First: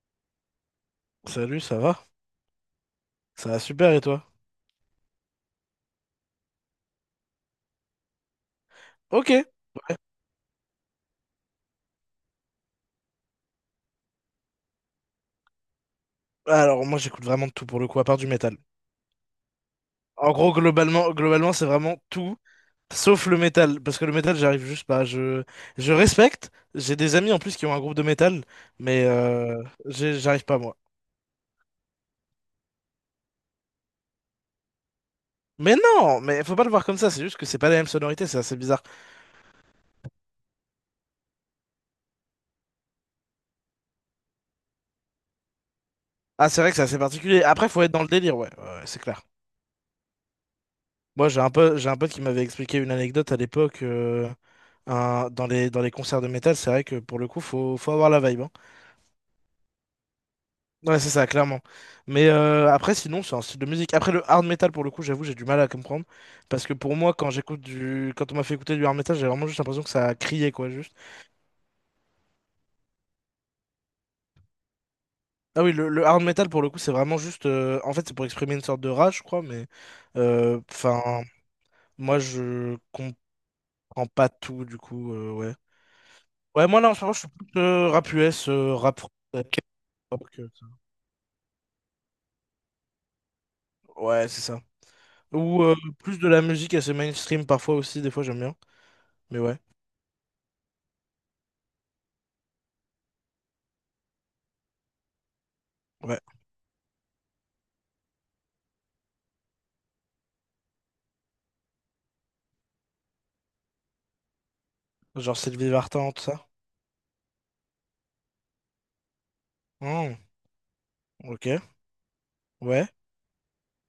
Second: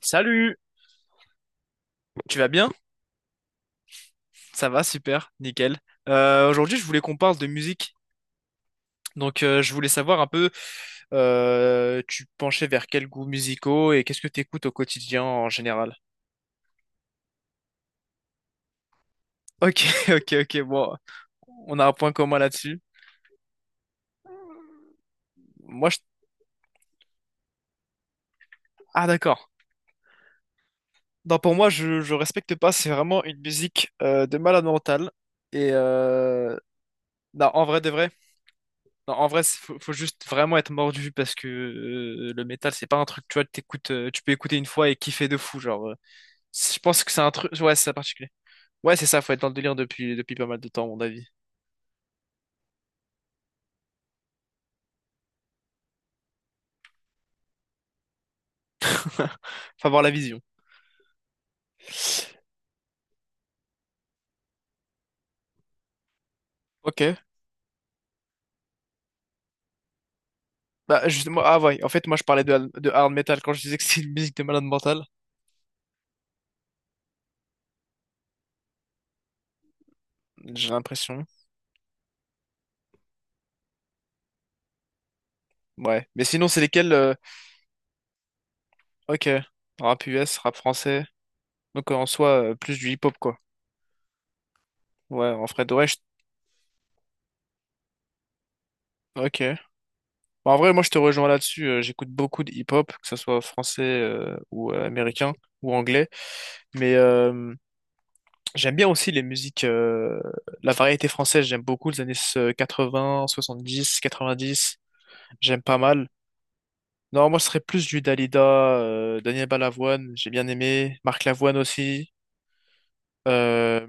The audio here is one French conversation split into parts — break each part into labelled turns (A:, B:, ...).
A: Salut,
B: Salut, ça va?
A: tu vas bien?
B: Ça va super et toi?
A: Ça va, super, nickel. Aujourd'hui, je voulais qu'on parle de musique.
B: Ok.
A: Donc, je voulais savoir un peu, tu penchais vers quels goûts musicaux et qu'est-ce que tu écoutes au quotidien en général?
B: Alors moi j'écoute vraiment de tout pour le coup, à part du métal.
A: Ok, ok,
B: En gros,
A: ok, bon,
B: globalement, c'est
A: on a un
B: vraiment
A: point
B: tout,
A: commun là-dessus.
B: sauf le métal. Parce que le métal, j'arrive juste pas. Je,
A: Moi,
B: je
A: je...
B: respecte. J'ai des amis en plus qui ont un groupe de métal, mais
A: Ah, d'accord.
B: j'arrive pas moi.
A: Non, pour moi, je respecte pas, c'est vraiment une musique de malade mental. Et
B: Mais non, mais faut pas le voir comme ça, c'est juste que
A: non,
B: c'est
A: en
B: pas la
A: vrai
B: même
A: de vrai,
B: sonorité, c'est assez bizarre.
A: non, en vrai, faut, faut juste vraiment être mordu parce que le métal, c'est pas un truc, tu vois, tu peux écouter une fois et kiffer de fou, genre. euh,
B: Ah, c'est vrai
A: c-
B: que
A: Je
B: c'est assez
A: pense que c'est un
B: particulier.
A: truc,
B: Après,
A: ouais,
B: faut
A: c'est
B: être
A: ça
B: dans le
A: particulier.
B: délire, ouais, ouais, ouais,
A: Ouais,
B: c'est
A: c'est ça,
B: clair.
A: faut être dans le délire depuis pas mal de temps, à mon avis.
B: Moi, j'ai un pote qui m'avait expliqué une anecdote à l'époque, dans les concerts de métal, c'est vrai que pour le coup, faut avoir la vibe, hein.
A: Faut avoir la vision.
B: Ouais, c'est ça, clairement. Mais après, sinon, c'est un style de musique. Après, le hard metal, pour le coup, j'avoue, j'ai du mal à comprendre. Parce que pour moi,
A: Ok.
B: quand on m'a fait écouter du hard metal, j'ai vraiment juste l'impression que ça criait, quoi, juste.
A: Bah, justement, ah ouais, en fait, moi, je parlais de, de hard metal quand je disais que c'est une musique de malade mental.
B: Ah oui, le hard metal, pour le coup, c'est vraiment juste. En fait, c'est pour exprimer une sorte de rage, je crois, mais
A: J'ai
B: enfin,
A: l'impression.
B: moi, je comprends pas tout, du coup, ouais.
A: Ouais. Mais sinon, c'est
B: Ouais, moi, là,
A: lesquels,
B: en ce moment, je suis plus rap US, rap français,
A: ok, rap
B: K-pop.
A: US, rap français. Donc, en soi, plus du hip-hop, quoi.
B: Ouais, c'est ça.
A: Ouais, en
B: Ou
A: vrai,
B: plus de la musique assez mainstream, parfois, aussi, des fois, j'aime bien. Mais
A: ok.
B: ouais,
A: Bah, en vrai, moi, je te rejoins là-dessus. J'écoute beaucoup de hip-hop, que ce soit français ou américain ou anglais.
B: ouais.
A: Mais j'aime bien aussi les musiques, la variété française. J'aime beaucoup les années 80, 70, 90.
B: Genre
A: J'aime
B: Sylvie
A: pas mal.
B: Vartan, tout ça?
A: Non, moi, ce serait plus du Dalida, Daniel Balavoine.
B: Hmm,
A: J'ai bien aimé. Marc
B: ok.
A: Lavoine aussi.
B: Ouais.
A: Euh,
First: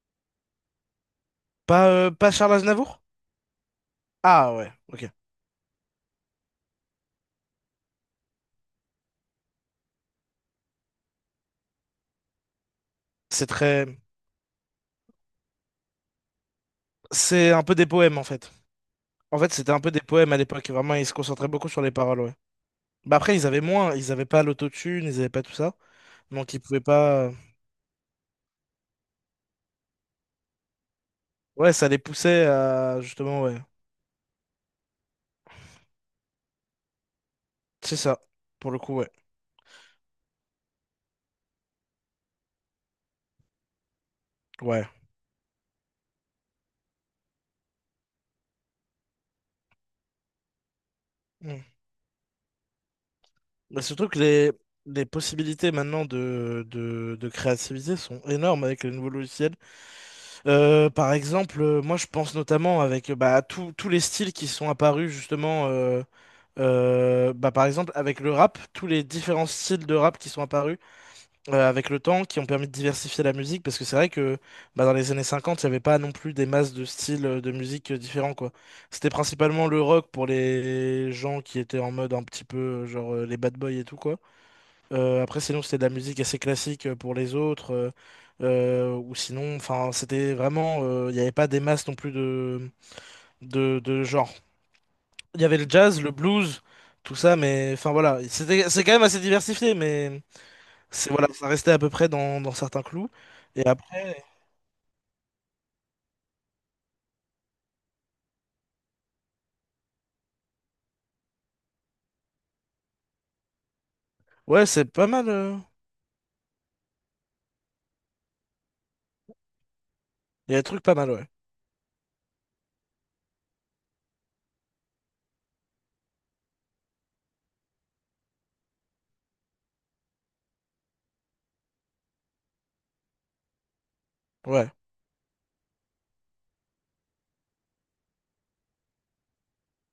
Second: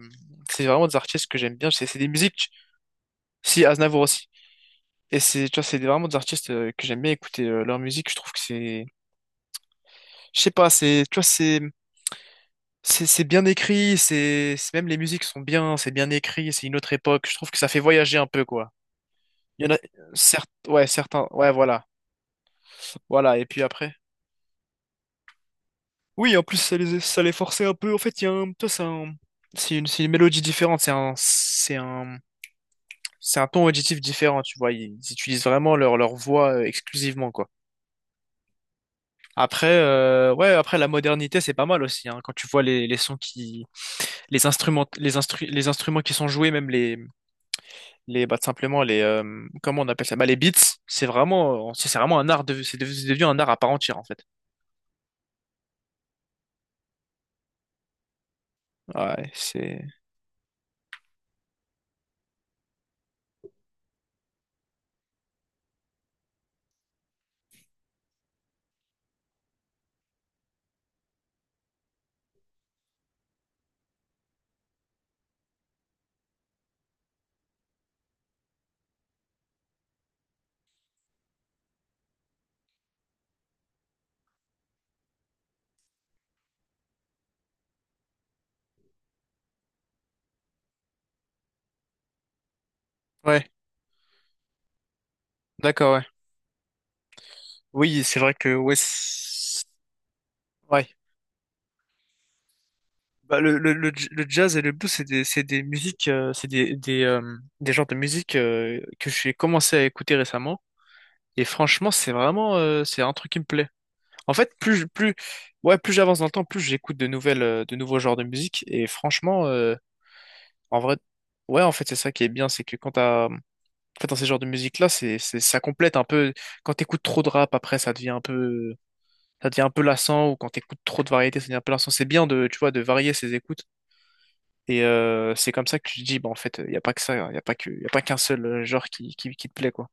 A: c'est vraiment des artistes que j'aime bien. C'est
B: Pas,
A: c'est des
B: euh, pas
A: musiques.
B: Charles Aznavour?
A: Si, Aznavour aussi.
B: Ah ouais, ok.
A: Et c'est, tu vois, c'est vraiment des artistes que j'aime bien écouter leur musique. Je trouve que c'est je sais pas, c'est, tu vois, c'est, C'est bien
B: C'est très...
A: écrit, même les musiques sont bien, c'est bien écrit, c'est une autre époque. Je trouve
B: C'est
A: que
B: un
A: ça
B: peu
A: fait
B: des
A: voyager
B: poèmes, en
A: un peu
B: fait.
A: quoi.
B: En fait,
A: Il y
B: c'était
A: en a
B: un peu des poèmes à
A: certes,
B: l'époque.
A: ouais,
B: Vraiment, ils se
A: certains,
B: concentraient
A: ouais,
B: beaucoup sur
A: voilà,
B: les paroles, ouais. Bah après,
A: voilà. Et
B: ils
A: puis
B: avaient
A: après,
B: moins. Ils avaient pas l'autotune, ils avaient pas tout ça.
A: oui, en
B: Donc,
A: plus
B: ils pouvaient
A: ça
B: pas.
A: les forçait un peu. En fait, il y a un, tu c'est un- c'est une mélodie différente,
B: Ouais, ça les poussait à.
A: c'est
B: Justement,
A: un
B: ouais.
A: ton auditif différent, tu vois. Ils utilisent vraiment leur voix exclusivement quoi.
B: C'est ça. Pour le coup, ouais.
A: Après, ouais, après la modernité c'est pas mal aussi. Hein. Quand tu vois les sons qui
B: Ouais.
A: les instruments qui sont joués, même les bah, tout simplement les comment on appelle ça? Bah, les beats,
B: Hmm.
A: c'est vraiment un art de c'est devenu un art à part
B: Bah,
A: entière en fait.
B: les possibilités maintenant de créativité sont énormes avec les nouveaux
A: Ouais,
B: logiciels.
A: c'est
B: Par exemple, moi je pense notamment avec bah, tous les styles qui sont apparus justement, bah, par exemple avec le rap, tous les différents styles de rap qui sont apparus avec le temps, qui ont permis de diversifier la musique, parce que c'est vrai que bah, dans les années 50, il n'y avait pas non plus des masses de styles de musique différents, quoi. C'était principalement le rock pour les gens qui étaient en mode un petit peu genre les bad boys et tout, quoi. Après, sinon, c'était de la musique assez classique pour les autres. Ou sinon, enfin, c'était vraiment. Il n'y avait pas des masses non plus de,
A: ouais,
B: de, de genre. Il y avait le
A: d'accord,
B: jazz,
A: ouais.
B: le blues, tout ça, mais enfin
A: Oui, c'est
B: voilà.
A: vrai que
B: C'était,
A: ouais,
B: c'est quand même assez diversifié, mais
A: ouais.
B: c'est, voilà, ça restait à peu près dans certains clous.
A: Bah,
B: Et après,
A: le jazz et le blues, c'est des musiques, des genres de musique que j'ai commencé à écouter récemment. Et franchement, c'est vraiment, c'est un truc qui me plaît. En fait,
B: ouais, c'est pas
A: plus,
B: mal.
A: ouais, plus j'avance dans le temps, plus j'écoute de nouvelles, de nouveaux genres de musique. Et franchement,
B: Il y a des
A: en
B: trucs pas
A: vrai,
B: mal, ouais.
A: ouais, en fait, c'est ça qui est bien, c'est que quand t'as, en fait, dans ces genres de musique-là, ça complète un peu. Quand t'écoutes trop de rap, après, ça devient un peu lassant, ou quand t'écoutes trop de variété, ça devient un peu lassant. C'est bien de, tu vois, de varier ses écoutes.
B: Ouais,
A: Et c'est comme ça que tu te dis, bah, en fait, il y a pas que ça, il y a pas que, y a pas qu'un seul genre qui te plaît, quoi.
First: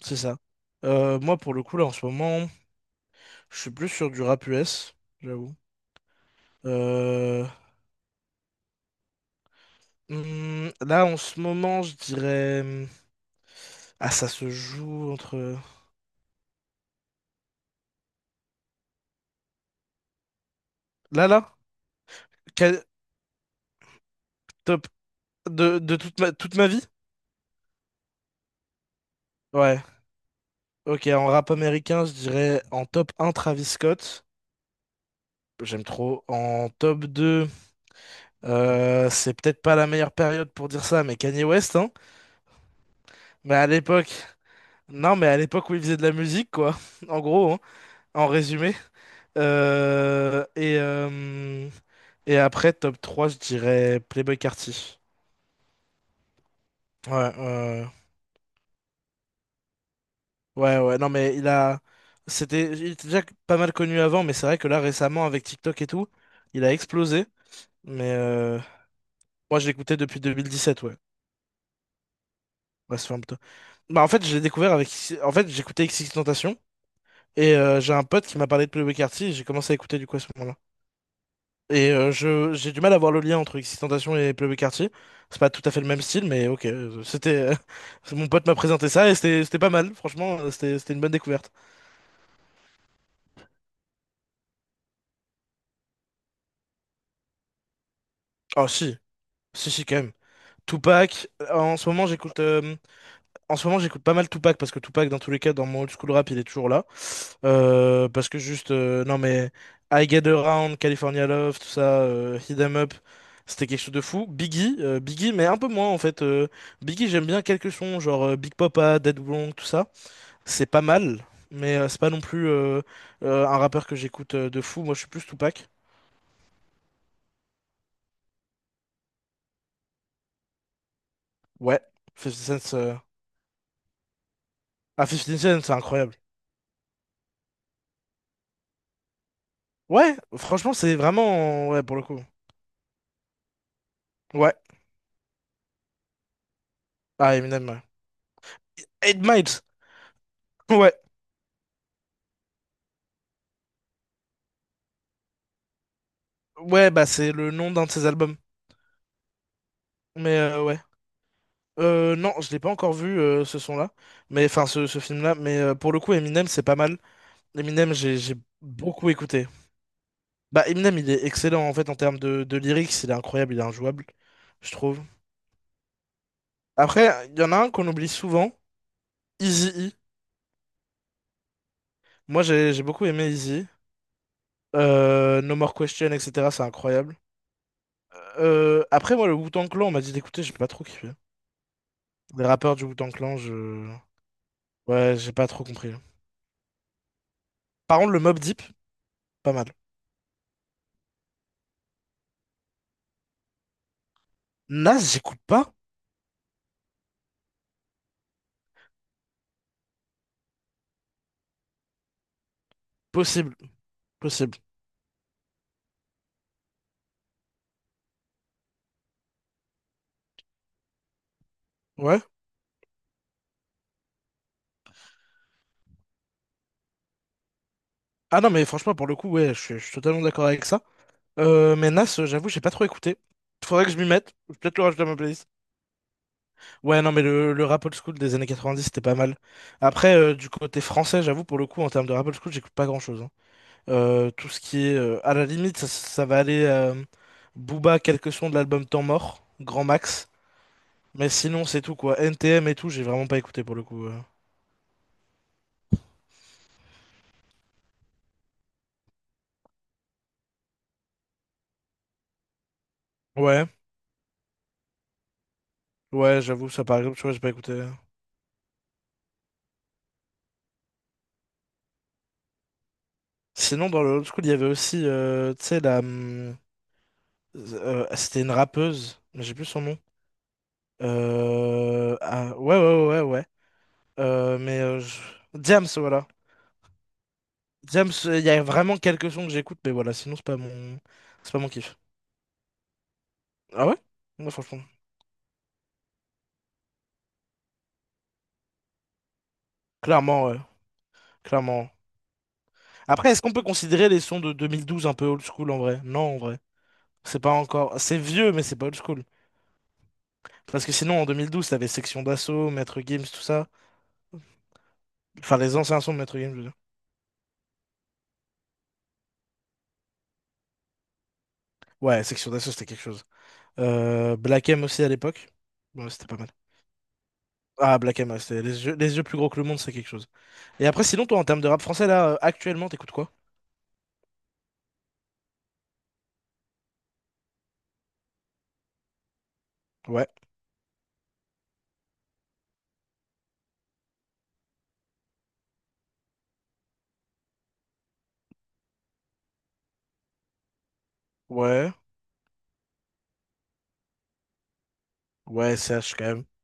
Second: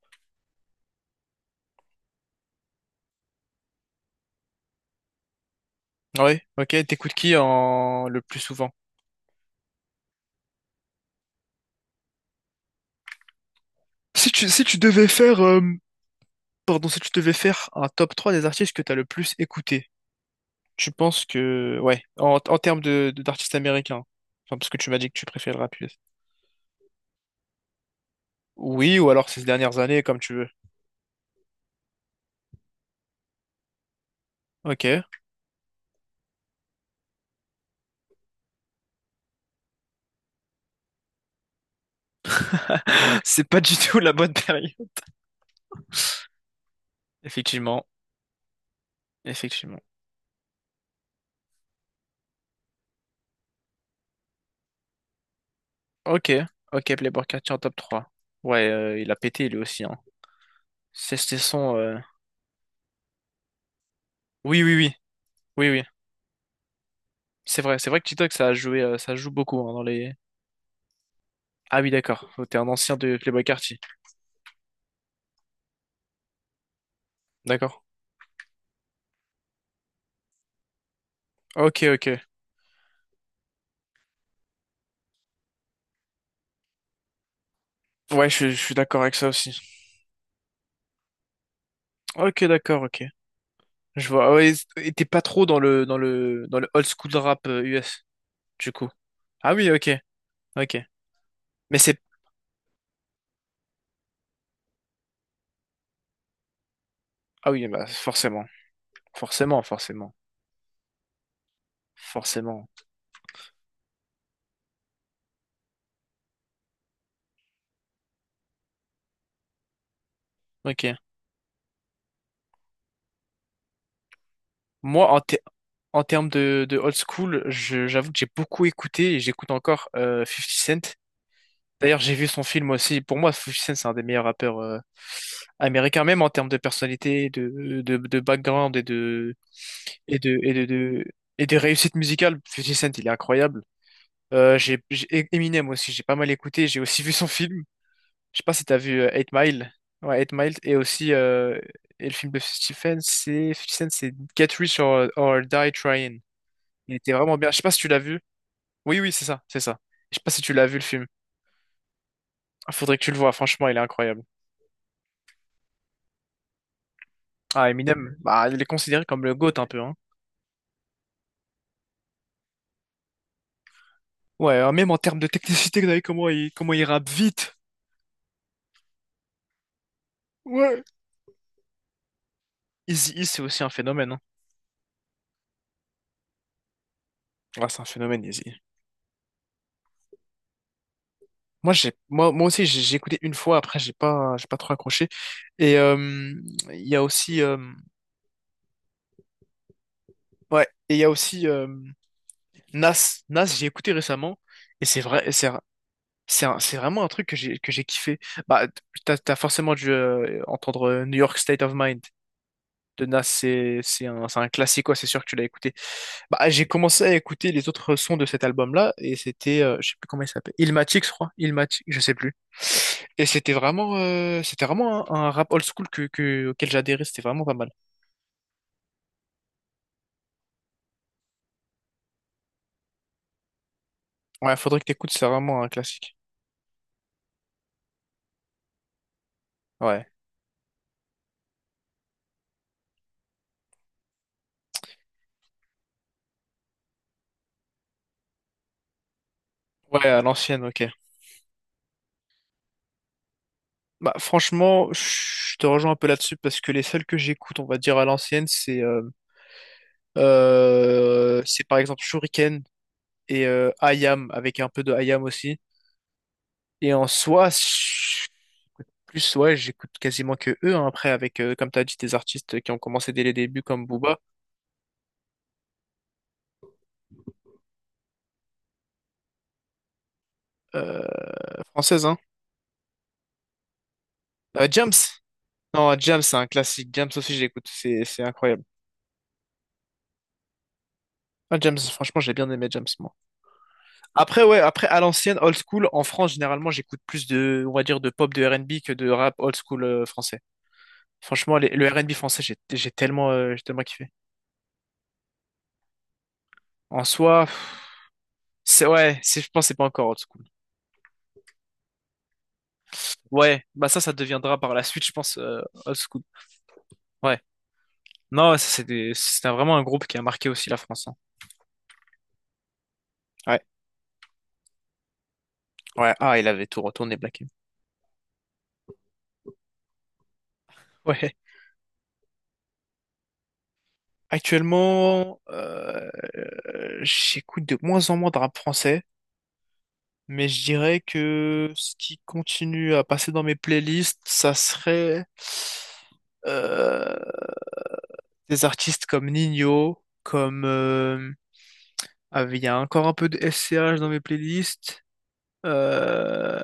B: c'est ça. Moi, pour le coup, là, en ce moment, je suis plus sur du rap US, j'avoue.
A: Ouais, ok. T'écoutes qui
B: Euh,
A: en le plus souvent?
B: Là, en ce moment, je dirais. Ah, ça se
A: Si tu devais
B: joue
A: faire,
B: entre.
A: si tu devais faire un top 3 des artistes que t'as le plus écouté, tu penses
B: Là, là?
A: que, ouais, en termes
B: Quel-
A: de, d'artistes américains, enfin, parce que
B: Top.
A: tu m'as dit que tu préfères le
B: De,
A: rap
B: de
A: US.
B: toute ma... toute ma vie?
A: Oui, ou alors ces dernières
B: Ouais.
A: années, comme tu veux.
B: Ok, en rap américain, je dirais en top un Travis Scott.
A: Ok.
B: J'aime trop. En top 2, c'est peut-être pas la meilleure période pour dire ça, mais Kanye West, hein.
A: C'est
B: Mais
A: pas
B: à
A: du tout
B: l'époque,
A: la bonne période.
B: non, mais à l'époque où il faisait de la musique, quoi. En gros, hein,
A: Effectivement,
B: en résumé.
A: effectivement.
B: Euh, et, euh, et après, top 3, je dirais Playboi Carti.
A: Ok, ok,
B: Ouais,
A: Playboi
B: ouais,
A: Carti en top
B: ouais.
A: trois. Ouais, il a pété lui aussi, hein.
B: Ouais, ouais, non,
A: C'est
B: mais
A: c'est
B: il
A: son...
B: a. Il était déjà pas mal connu avant, mais c'est vrai
A: oui,
B: que
A: oui,
B: là,
A: oui,
B: récemment, avec
A: oui,
B: TikTok
A: oui.
B: et tout, il a explosé.
A: C'est vrai que
B: Mais
A: TikTok, ça a joué, ça joue
B: moi,
A: beaucoup
B: je
A: hein, dans
B: l'écoutais
A: les...
B: depuis 2017, ouais.
A: Ah oui, d'accord. Oh, t'es un ancien
B: Ouais, ça fait
A: de
B: un peu
A: Playboi
B: tôt.
A: Carti.
B: Bah, en fait, je l'ai découvert avec. En fait, j'écoutais XXXTentacion, et
A: D'accord.
B: j'ai un pote qui m'a parlé de Playboi Carti, et j'ai commencé à écouter du coup à ce moment-là.
A: Ok,
B: Et
A: ok.
B: j'ai du mal à voir le lien entre XXXTentacion et Playboi Carti. C'est pas tout à fait le même style, mais ok. C'était. Mon
A: Ouais,
B: pote
A: je
B: m'a
A: suis
B: présenté
A: d'accord
B: ça,
A: avec
B: et
A: ça
B: c'était
A: aussi.
B: c'était pas mal, franchement, c'était une bonne découverte.
A: Ok, d'accord, ok. Je vois. Ouais, et t'es pas trop dans le old school rap US,
B: Oh,
A: du coup.
B: si,
A: Ah
B: si,
A: oui,
B: si,
A: ok,
B: quand même.
A: ok.
B: Tupac,
A: Mais c'est
B: en ce moment j'écoute pas mal Tupac parce que Tupac dans tous les cas dans mon old school rap il est toujours là.
A: ah oui, bah
B: Parce que
A: forcément,
B: juste, non mais
A: forcément,
B: I
A: forcément,
B: Get Around, California Love, tout ça, Hit
A: forcément.
B: 'Em Up, c'était quelque chose de fou. Biggie mais un peu moins en fait. Biggie j'aime bien quelques sons, genre Big Papa, Dead Blonde, tout ça, c'est pas
A: Ok.
B: mal mais c'est pas non plus un rappeur que j'écoute de fou. Moi je suis
A: Moi,
B: plus Tupac.
A: en termes de old school, j'avoue que j'ai beaucoup écouté et j'écoute encore 50 Cent.
B: Ouais,
A: D'ailleurs, j'ai vu son
B: 50
A: film
B: Cent,
A: aussi. Pour moi, Fifty Cent, c'est un des meilleurs rappeurs
B: ah, 50 Cent c'est
A: américains,
B: incroyable.
A: même en termes de personnalité, de background
B: Ouais,
A: et de et de,
B: franchement c'est
A: de- et de
B: vraiment, ouais,
A: réussite
B: pour le coup.
A: musicale. Fifty Cent, il est incroyable.
B: Ouais.
A: Eminem aussi, j'ai pas mal écouté, j'ai aussi vu son
B: Ah,
A: film.
B: Eminem, ouais.
A: Je sais pas si t'as vu
B: 8
A: 8
B: Miles.
A: Mile. Ouais, Eight Mile et
B: Ouais.
A: aussi et le film de 50 Cent, c'est 50 Cent, c'est Get Rich or Die Trying.
B: Ouais,
A: Il
B: bah
A: était
B: c'est
A: vraiment bien.
B: le
A: Je sais pas
B: nom
A: si
B: d'un
A: tu
B: de
A: l'as
B: ses
A: vu.
B: albums.
A: Oui, oui, c'est ça, c'est ça. Je sais pas
B: Mais
A: si tu l'as vu
B: ouais.
A: le film.
B: Non, je l'ai pas
A: Ah,
B: encore
A: faudrait que tu le
B: vu,
A: vois,
B: ce
A: franchement, il est
B: son-là.
A: incroyable.
B: Mais enfin, ce film-là. Mais pour le coup, Eminem, c'est pas mal.
A: Ah,
B: Eminem,
A: Eminem,
B: j'ai
A: bah, il est considéré
B: beaucoup
A: comme le
B: écouté.
A: GOAT un peu, hein.
B: Bah, Eminem, il est excellent en fait en termes de lyrics. Il est incroyable, il est injouable,
A: Ouais,
B: je
A: même en
B: trouve.
A: termes de technicité, vous avez comment comment il rappe
B: Après, il y en
A: vite.
B: a un qu'on oublie souvent, Eazy-E.
A: Ouais.
B: Moi, j'ai beaucoup
A: Easy E,
B: aimé
A: c'est aussi
B: Eazy-E.
A: un phénomène, hein.
B: No More Question, etc. C'est incroyable.
A: Ah, c'est un phénomène, Easy. E.
B: Après, moi, le Wu-Tang Clan, on m'a dit d'écouter, j'ai pas trop kiffé.
A: Moi, j'ai,
B: Des
A: moi aussi,
B: rappeurs du
A: j'ai
B: Wu-Tang
A: écouté une
B: Clan,
A: fois. Après,
B: je...
A: j'ai pas trop accroché.
B: Ouais, j'ai pas trop
A: Et
B: compris.
A: il y a aussi,
B: Par contre, le Mob Deep, pas mal.
A: ouais, et il y a aussi Nas. Nas, j'ai écouté récemment. Et
B: Nas,
A: c'est vrai,
B: j'écoute pas?
A: c'est vraiment un truc que que j'ai kiffé. Bah, t'as forcément dû entendre New York State of Mind de Nas.
B: Possible,
A: C'est un
B: possible.
A: classique, quoi. C'est sûr que tu l'as écouté. Bah, j'ai commencé à écouter les autres sons de cet album-là, et c'était, je sais plus comment il s'appelle, Illmatic, je crois, Illmatic, je sais
B: Ouais.
A: plus. Et c'était vraiment un rap old school auquel j'adhérais, c'était vraiment pas mal.
B: Ah non, mais franchement, pour le coup, ouais, je suis totalement d'accord avec ça. Mais Nas, j'avoue, j'ai pas trop écouté. Faudrait que je m'y mette.
A: Ouais,
B: Je vais peut-être
A: faudrait que
B: le rajouter à
A: t'écoutes,
B: ma
A: c'est
B: playlist.
A: vraiment un classique.
B: Ouais, non, mais le rap old school des années 90, c'était pas mal.
A: Ouais.
B: Après, du côté français, j'avoue, pour le coup, en termes de rap old school, j'écoute pas grand-chose, hein. Tout ce qui est. À la limite, ça va aller. Booba, quelques sons de l'album Temps Mort, Grand
A: Ouais, à
B: Max.
A: l'ancienne, ok.
B: Mais sinon, c'est tout quoi. NTM et tout, j'ai vraiment pas écouté pour le coup.
A: Bah, franchement, je te rejoins un peu là-dessus parce que les seuls que j'écoute, on va dire à l'ancienne, c'est par exemple Shuriken et
B: Ouais,
A: I Am avec un peu de I Am aussi.
B: ouais, j'avoue, ça
A: Et
B: par
A: en
B: exemple, tu vois, j'ai
A: soi,
B: pas écouté.
A: j'écoute plus, ouais, j'écoute quasiment que eux. Hein. Après, avec, comme t'as dit, des artistes qui ont commencé dès les débuts, comme
B: Sinon, dans le
A: Booba,
B: old school, il y avait aussi, tu sais, la. C'était une rappeuse, mais j'ai plus son nom.
A: euh, française, hein.
B: Ah, ouais, ouais, ouais, ouais, ouais. Euh, mais.
A: James.
B: euh, je- Diams,
A: Non, James,
B: voilà.
A: c'est un classique. James aussi, j'écoute.
B: Diams,
A: C'est
B: il y
A: incroyable.
B: a vraiment quelques sons que j'écoute, mais voilà, sinon, c'est pas mon. C'est
A: Ah,
B: pas mon
A: James,
B: kiff.
A: franchement, j'ai bien aimé James, moi.
B: Ah ouais?
A: Après,
B: Moi,
A: ouais,
B: franchement.
A: après, à l'ancienne, old school, en France, généralement, j'écoute plus de, on va dire, de pop, de R&B que de rap old school français.
B: Clairement, ouais.
A: Franchement, le
B: Clairement.
A: R&B français, j'ai tellement,
B: Après, est-ce qu'on
A: j'ai
B: peut
A: tellement kiffé.
B: considérer les sons de 2012 un peu old school en vrai? Non, en vrai.
A: En
B: C'est
A: soi,
B: pas
A: pff,
B: encore. C'est vieux, mais c'est pas old
A: ouais,
B: school.
A: c'est, je pense, que c'est pas encore old school.
B: Parce que sinon, en 2012, t'avais Section d'Assaut, Maître Gims, tout
A: Ouais,
B: ça.
A: bah ça, ça deviendra par la suite, je pense,
B: Enfin, les
A: old
B: anciens sons de
A: school.
B: Maître Gims, je veux dire.
A: Ouais. Non, ouais, ça, c'était vraiment un groupe qui a marqué aussi la France. Hein.
B: Ouais, Section d'Assaut, c'était quelque chose.
A: Ouais,
B: Black M aussi à l'époque. Bon,
A: ouais,
B: c'était
A: ah,
B: pas
A: il
B: mal.
A: avait tout retourné, Black M.
B: Ah, Black M, ouais, c'était les yeux plus gros que le monde, c'est quelque chose. Et après, sinon,
A: Ouais.
B: toi, en termes de rap français, là, actuellement, t'écoutes quoi?
A: Actuellement, j'écoute de moins en moins de rap français,
B: Ouais.
A: mais je dirais que ce qui continue à passer dans mes playlists, ça serait euh, des artistes comme Nino, comme
B: Ouais.
A: ah, il y a encore un peu de SCH dans mes playlists.
B: Ouais, CH quand même.
A: Euh,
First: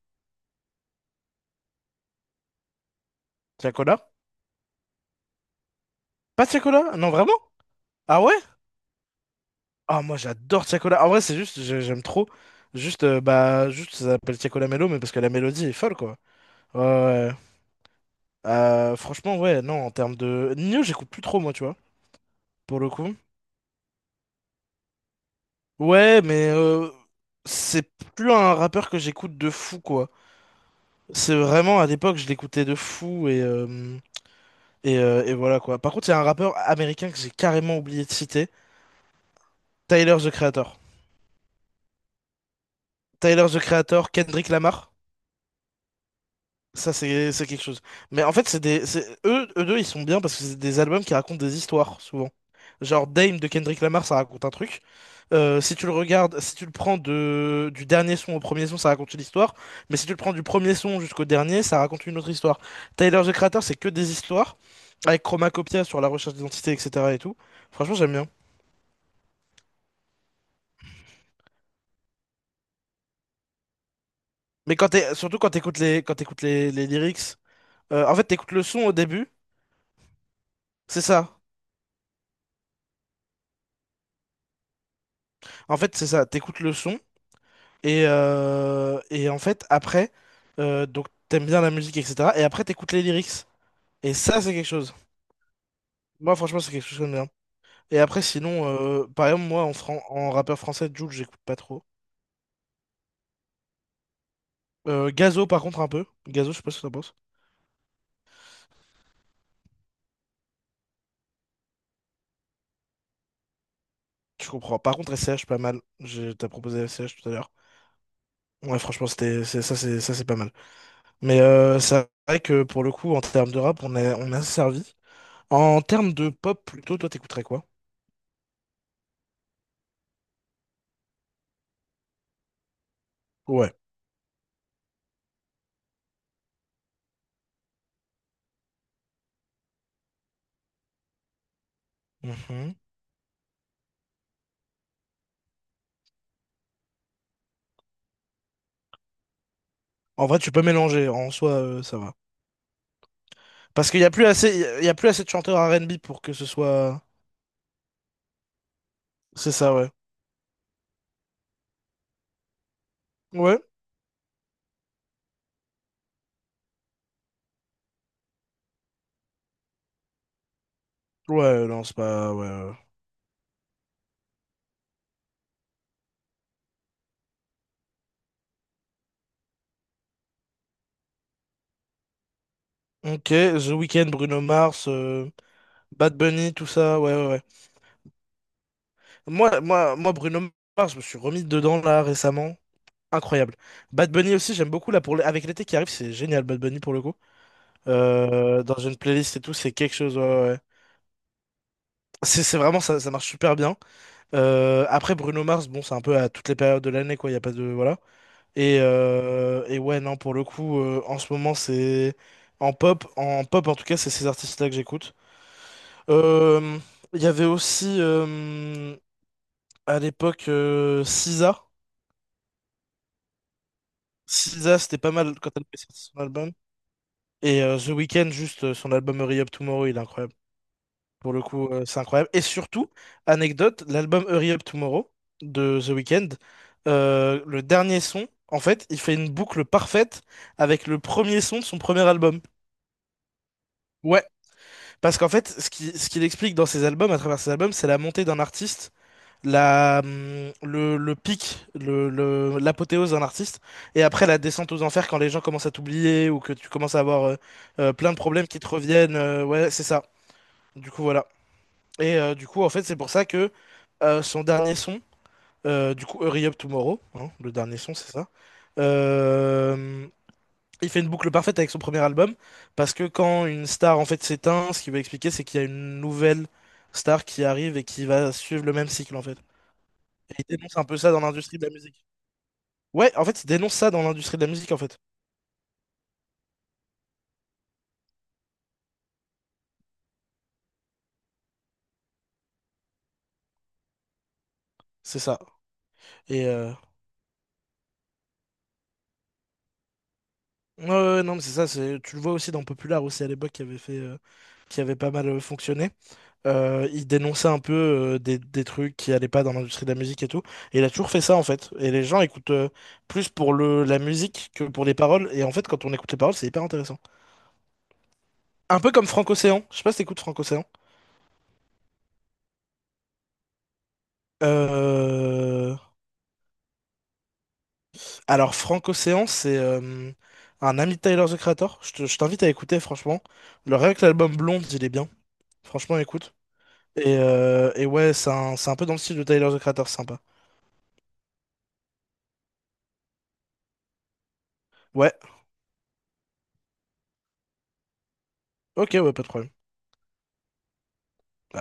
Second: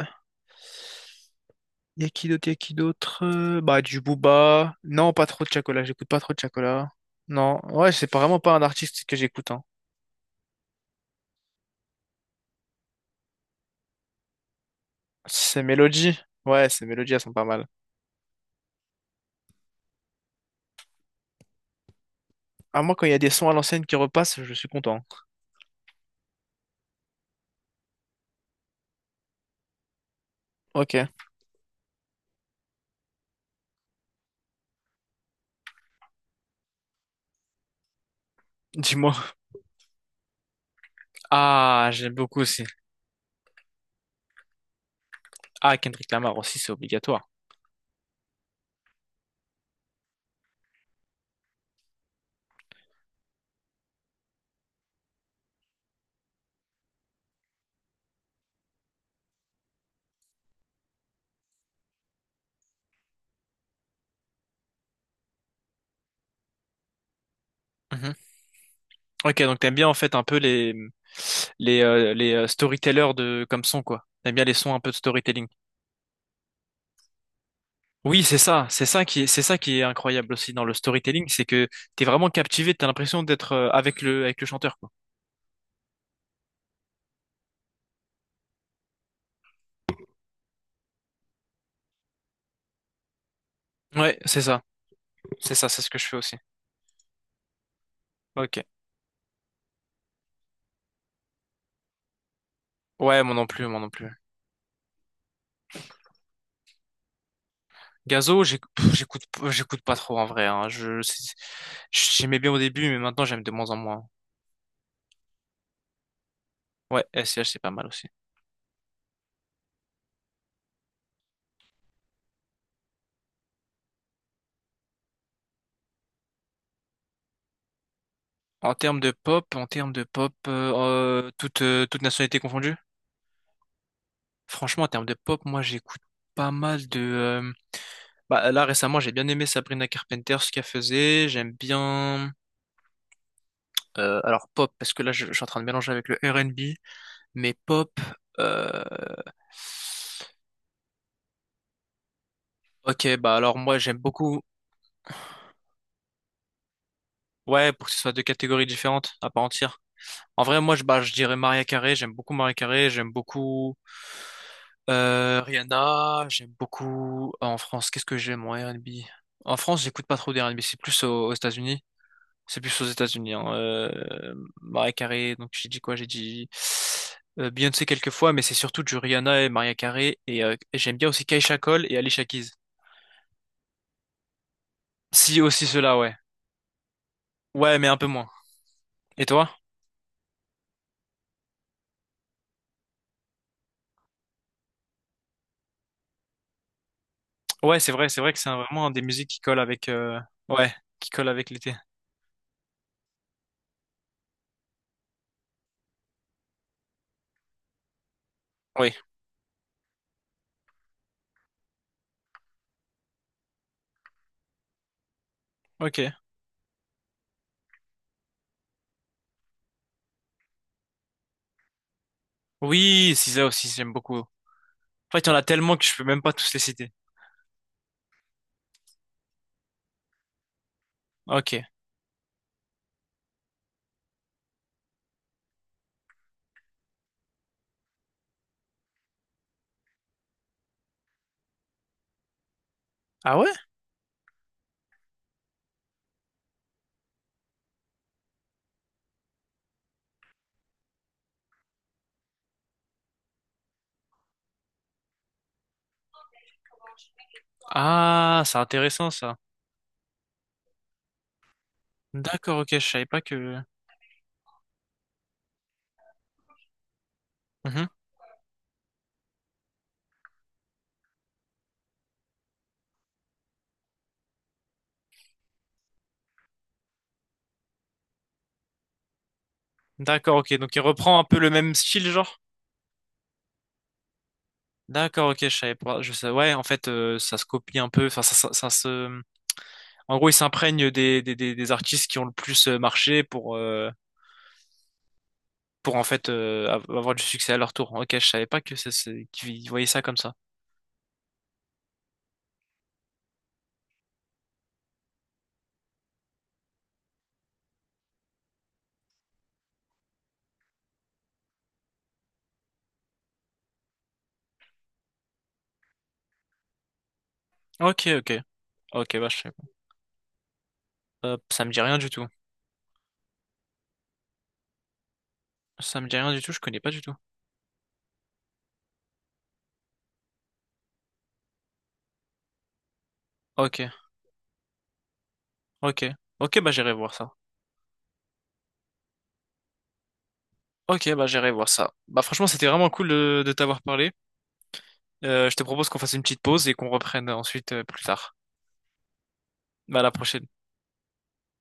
A: Y a qui d'autre? Bah,
B: Tiakola?
A: du Booba. Non, pas trop de Chacola, j'écoute pas trop de
B: Pas
A: Chacola.
B: Tiakola? Non, vraiment?
A: Non, ouais, c'est pas-
B: Ah ouais?
A: vraiment pas un artiste que j'écoute, hein.
B: Ah, moi, j'adore Tiakola. En vrai, c'est juste, j'aime trop. Juste, bah, juste, ça s'appelle Tiakola Mello, mais parce que la
A: C'est
B: mélodie est folle, quoi.
A: Mélodie. Ouais,
B: Ouais,
A: ces mélodies, elles
B: ouais,
A: sont
B: ouais.
A: pas mal.
B: Franchement, ouais, non, en termes de. Nino, j'écoute plus trop, moi, tu vois, pour
A: À
B: le
A: moi, quand
B: coup.
A: il y a des sons à l'ancienne qui repassent, je suis content.
B: Ouais, mais c'est plus un rappeur que j'écoute de fou, quoi.
A: Ok,
B: C'est vraiment, à l'époque, je l'écoutais de fou, et voilà, quoi. Par contre, il y a un rappeur américain que j'ai carrément oublié de citer,
A: dis-moi.
B: Tyler, The Creator.
A: Ah, j'aime beaucoup aussi.
B: Tyler, The Creator, Kendrick Lamar.
A: Ah, Kendrick Lamar aussi, c'est
B: Ça,
A: obligatoire.
B: c'est quelque chose. Mais en fait, c'est, eux, eux deux, ils sont bien parce que c'est des albums qui racontent des histoires, souvent. Genre Dame de Kendrick Lamar, ça raconte un truc. Si tu le regardes, si tu le prends du dernier son au premier son, ça raconte une histoire. Mais si tu le prends du premier son jusqu'au dernier, ça raconte une autre histoire. Tyler, The Creator, c'est que des histoires. Avec Chromacopia sur la recherche d'identité, etc. et tout. Franchement,
A: Mhm.
B: j'aime bien.
A: Ok, donc t'aimes bien en fait un peu les storytellers de comme son quoi. T'aimes bien les sons
B: Mais
A: un
B: quand
A: peu de
B: t'es, surtout
A: storytelling.
B: quand t'écoutes les, quand t'écoutes les lyrics, en
A: Oui,
B: fait, t'écoutes le son au début,
A: c'est ça qui est incroyable aussi dans le
B: c'est
A: storytelling,
B: ça.
A: c'est que t'es vraiment captivé, t'as l'impression d'être avec le chanteur quoi.
B: En fait, c'est ça. T'écoutes le son. Et en fait, après, donc t'aimes bien la musique, etc. Et après, t'écoutes les lyrics. Et
A: Ouais,
B: ça,
A: c'est
B: c'est
A: ça,
B: quelque chose.
A: c'est ça, c'est ce que je fais
B: Moi,
A: aussi.
B: franchement, c'est quelque chose que j'aime bien. Et après,
A: Ok.
B: sinon, par exemple, moi, en rappeur français, Jul, j'écoute pas trop.
A: Ouais, moi non plus, moi non plus.
B: Gazo, par contre, un peu. Gazo, je sais pas ce que t'en penses.
A: Gazo, j'écoute pas trop en vrai. Hein. J'aimais bien au début, mais maintenant j'aime de moins en moins.
B: Je comprends. Par contre, S C H pas mal. T'as proposé S
A: Ouais,
B: C H tout
A: S
B: à
A: C H
B: l'heure.
A: c'est pas mal aussi.
B: Ouais, franchement, c'était, c'est- ça, c'est, ça, c'est pas mal. Mais c'est vrai que pour le coup, en termes de rap, on a servi. En termes de pop, plutôt, toi, t'écouterais quoi?
A: En termes de pop, en termes de pop, toute nationalité confondue.
B: Ouais.
A: Franchement, en termes de pop, moi j'écoute pas mal de. Bah là récemment, j'ai bien aimé Sabrina Carpenter ce qu'elle faisait. J'aime bien. Alors pop, parce que là je suis en train de mélanger avec le R and B. Mais pop. euh,
B: En vrai, tu peux mélanger. En soi, ça va.
A: Ok, bah alors moi
B: Parce
A: j'aime
B: qu'il y a plus
A: beaucoup.
B: assez, il y a plus assez de chanteurs R&B pour que ce soit.
A: Ouais, pour que ce soit deux catégories différentes, à part
B: C'est ça,
A: entière.
B: ouais.
A: En vrai, bah, je dirais Maria Carré. J'aime beaucoup Maria Carré. J'aime
B: Ouais.
A: beaucoup Rihanna. J'aime beaucoup... en France, qu'est-ce que j'aime en R&B? En France, j'écoute pas trop d'R&B. C'est plus aux, aux
B: Ouais,
A: États-Unis.
B: non, c'est pas. Ouais,
A: C'est
B: ouais,
A: plus aux États-Unis. Hein. Mariah Carey, donc j'ai dit quoi? J'ai dit Beyoncé quelques fois, mais c'est surtout du Rihanna et Maria Carey. Et j'aime bien aussi Keisha Cole et Alicia Keys.
B: ouais. Ok, The Weeknd, Bruno Mars,
A: Si, aussi cela, ouais.
B: Bad Bunny, tout ça. Ouais, ouais, ouais.
A: Ouais, mais un peu moins. Et toi?
B: Moi, Bruno Mars, je me suis remis dedans là récemment. Incroyable. Bad Bunny aussi, j'aime beaucoup là avec l'été qui arrive, c'est génial Bad Bunny pour le coup.
A: Ouais, c'est vrai que
B: Dans
A: vraiment un
B: une
A: des musiques
B: playlist
A: qui
B: et tout,
A: colle
B: c'est
A: avec,
B: quelque chose. Ouais, ouais, ouais.
A: ouais, qui colle avec l'été.
B: C'est vraiment ça, ça marche super bien. Après Bruno Mars, bon, c'est un peu à toutes les périodes de l'année quoi. Il y a pas de voilà.
A: Oui.
B: Et ouais, non, pour le coup, en ce moment, en pop en tout cas, c'est ces artistes-là que j'écoute.
A: Ok.
B: Euh, Il y avait aussi à l'époque SZA.
A: Oui, c'est ça aussi, j'aime beaucoup. En
B: SZA, c'était pas
A: fait, il y en
B: mal
A: a
B: quand elle
A: tellement
B: avait
A: que je
B: sorti
A: peux
B: son
A: même pas
B: album.
A: tous les citer.
B: Et The Weeknd, juste son album Hurry Up Tomorrow, il est incroyable. Pour le
A: Ok.
B: coup, c'est incroyable. Et surtout, anecdote, l'album Hurry Up Tomorrow de The Weeknd, le dernier son, en fait, il fait une boucle parfaite avec le premier son de son premier album.
A: Ah ouais?
B: Ouais. Parce qu'en fait, ce qu'il explique dans ses albums, à travers ses albums, c'est la montée d'un artiste, le pic, l'apothéose d'un artiste, et après la descente aux enfers quand les gens commencent à t'oublier ou que tu commences à avoir plein de
A: Ah,
B: problèmes
A: c'est
B: qui te
A: intéressant
B: reviennent.
A: ça.
B: Ouais, c'est ça. Du coup, voilà. Et du
A: D'accord,
B: coup,
A: ok,
B: en
A: je
B: fait, c'est
A: savais
B: pour
A: pas
B: ça que
A: que.
B: son dernier son, du coup, Hurry Up Tomorrow, hein, le dernier
A: Mhm.
B: son, c'est ça. Euh, il fait une boucle parfaite avec son premier album, parce que quand une star en fait s'éteint, ce qu'il va expliquer, c'est qu'il y a une nouvelle star qui arrive et qui va suivre le même cycle en fait. Et
A: D'accord,
B: il
A: ok. Donc
B: dénonce
A: il
B: un peu ça
A: reprend
B: dans
A: un peu le
B: l'industrie de la
A: même
B: musique.
A: style, genre.
B: Ouais, en fait, il dénonce ça dans l'industrie de la musique en fait.
A: D'accord, ok, je savais pas. Je sais. Ouais, en fait, ça se copie un peu. Enfin, ça se. En gros, ils s'imprègnent des artistes qui ont le plus marché
B: C'est ça.
A: pour en fait
B: Et
A: avoir du succès à leur tour. Ok, je savais pas que ça, qu'ils voyaient ça comme ça.
B: ouais, ouais, ouais, non, mais c'est ça. C'est tu le vois aussi dans Popular aussi à l'époque qui avait fait, qui avait pas mal fonctionné. Il dénonçait un peu des trucs qui allaient pas dans l'industrie de la musique et tout. Et il a toujours fait ça en fait. Et les gens écoutent plus pour la musique que pour les paroles. Et en fait, quand on écoute les paroles, c'est hyper intéressant.
A: Ok, ok.
B: Un peu comme
A: Ok, bah
B: Franck
A: je sais pas.
B: Océan. Je sais pas si t'écoutes Franck Océan.
A: Ça me dit rien du tout.
B: Euh,
A: Ça me dit rien du tout, je connais pas du tout.
B: Alors, Franck Océan, c'est un ami de Tyler the Creator. Je t'invite à écouter, franchement. Le
A: Ok,
B: rien que l'album Blonde, il est bien. Franchement,
A: ok.
B: écoute.
A: Ok, bah j'irai voir ça.
B: Et ouais, c'est un peu dans le style de Tyler the Creator, sympa.
A: Ok, bah j'irai voir ça. Bah franchement, c'était vraiment cool de t'avoir parlé.
B: Ouais,
A: Je te propose qu'on fasse une petite pause et qu'on reprenne ensuite plus tard.
B: ok, ouais, pas de problème.
A: Bah à la prochaine.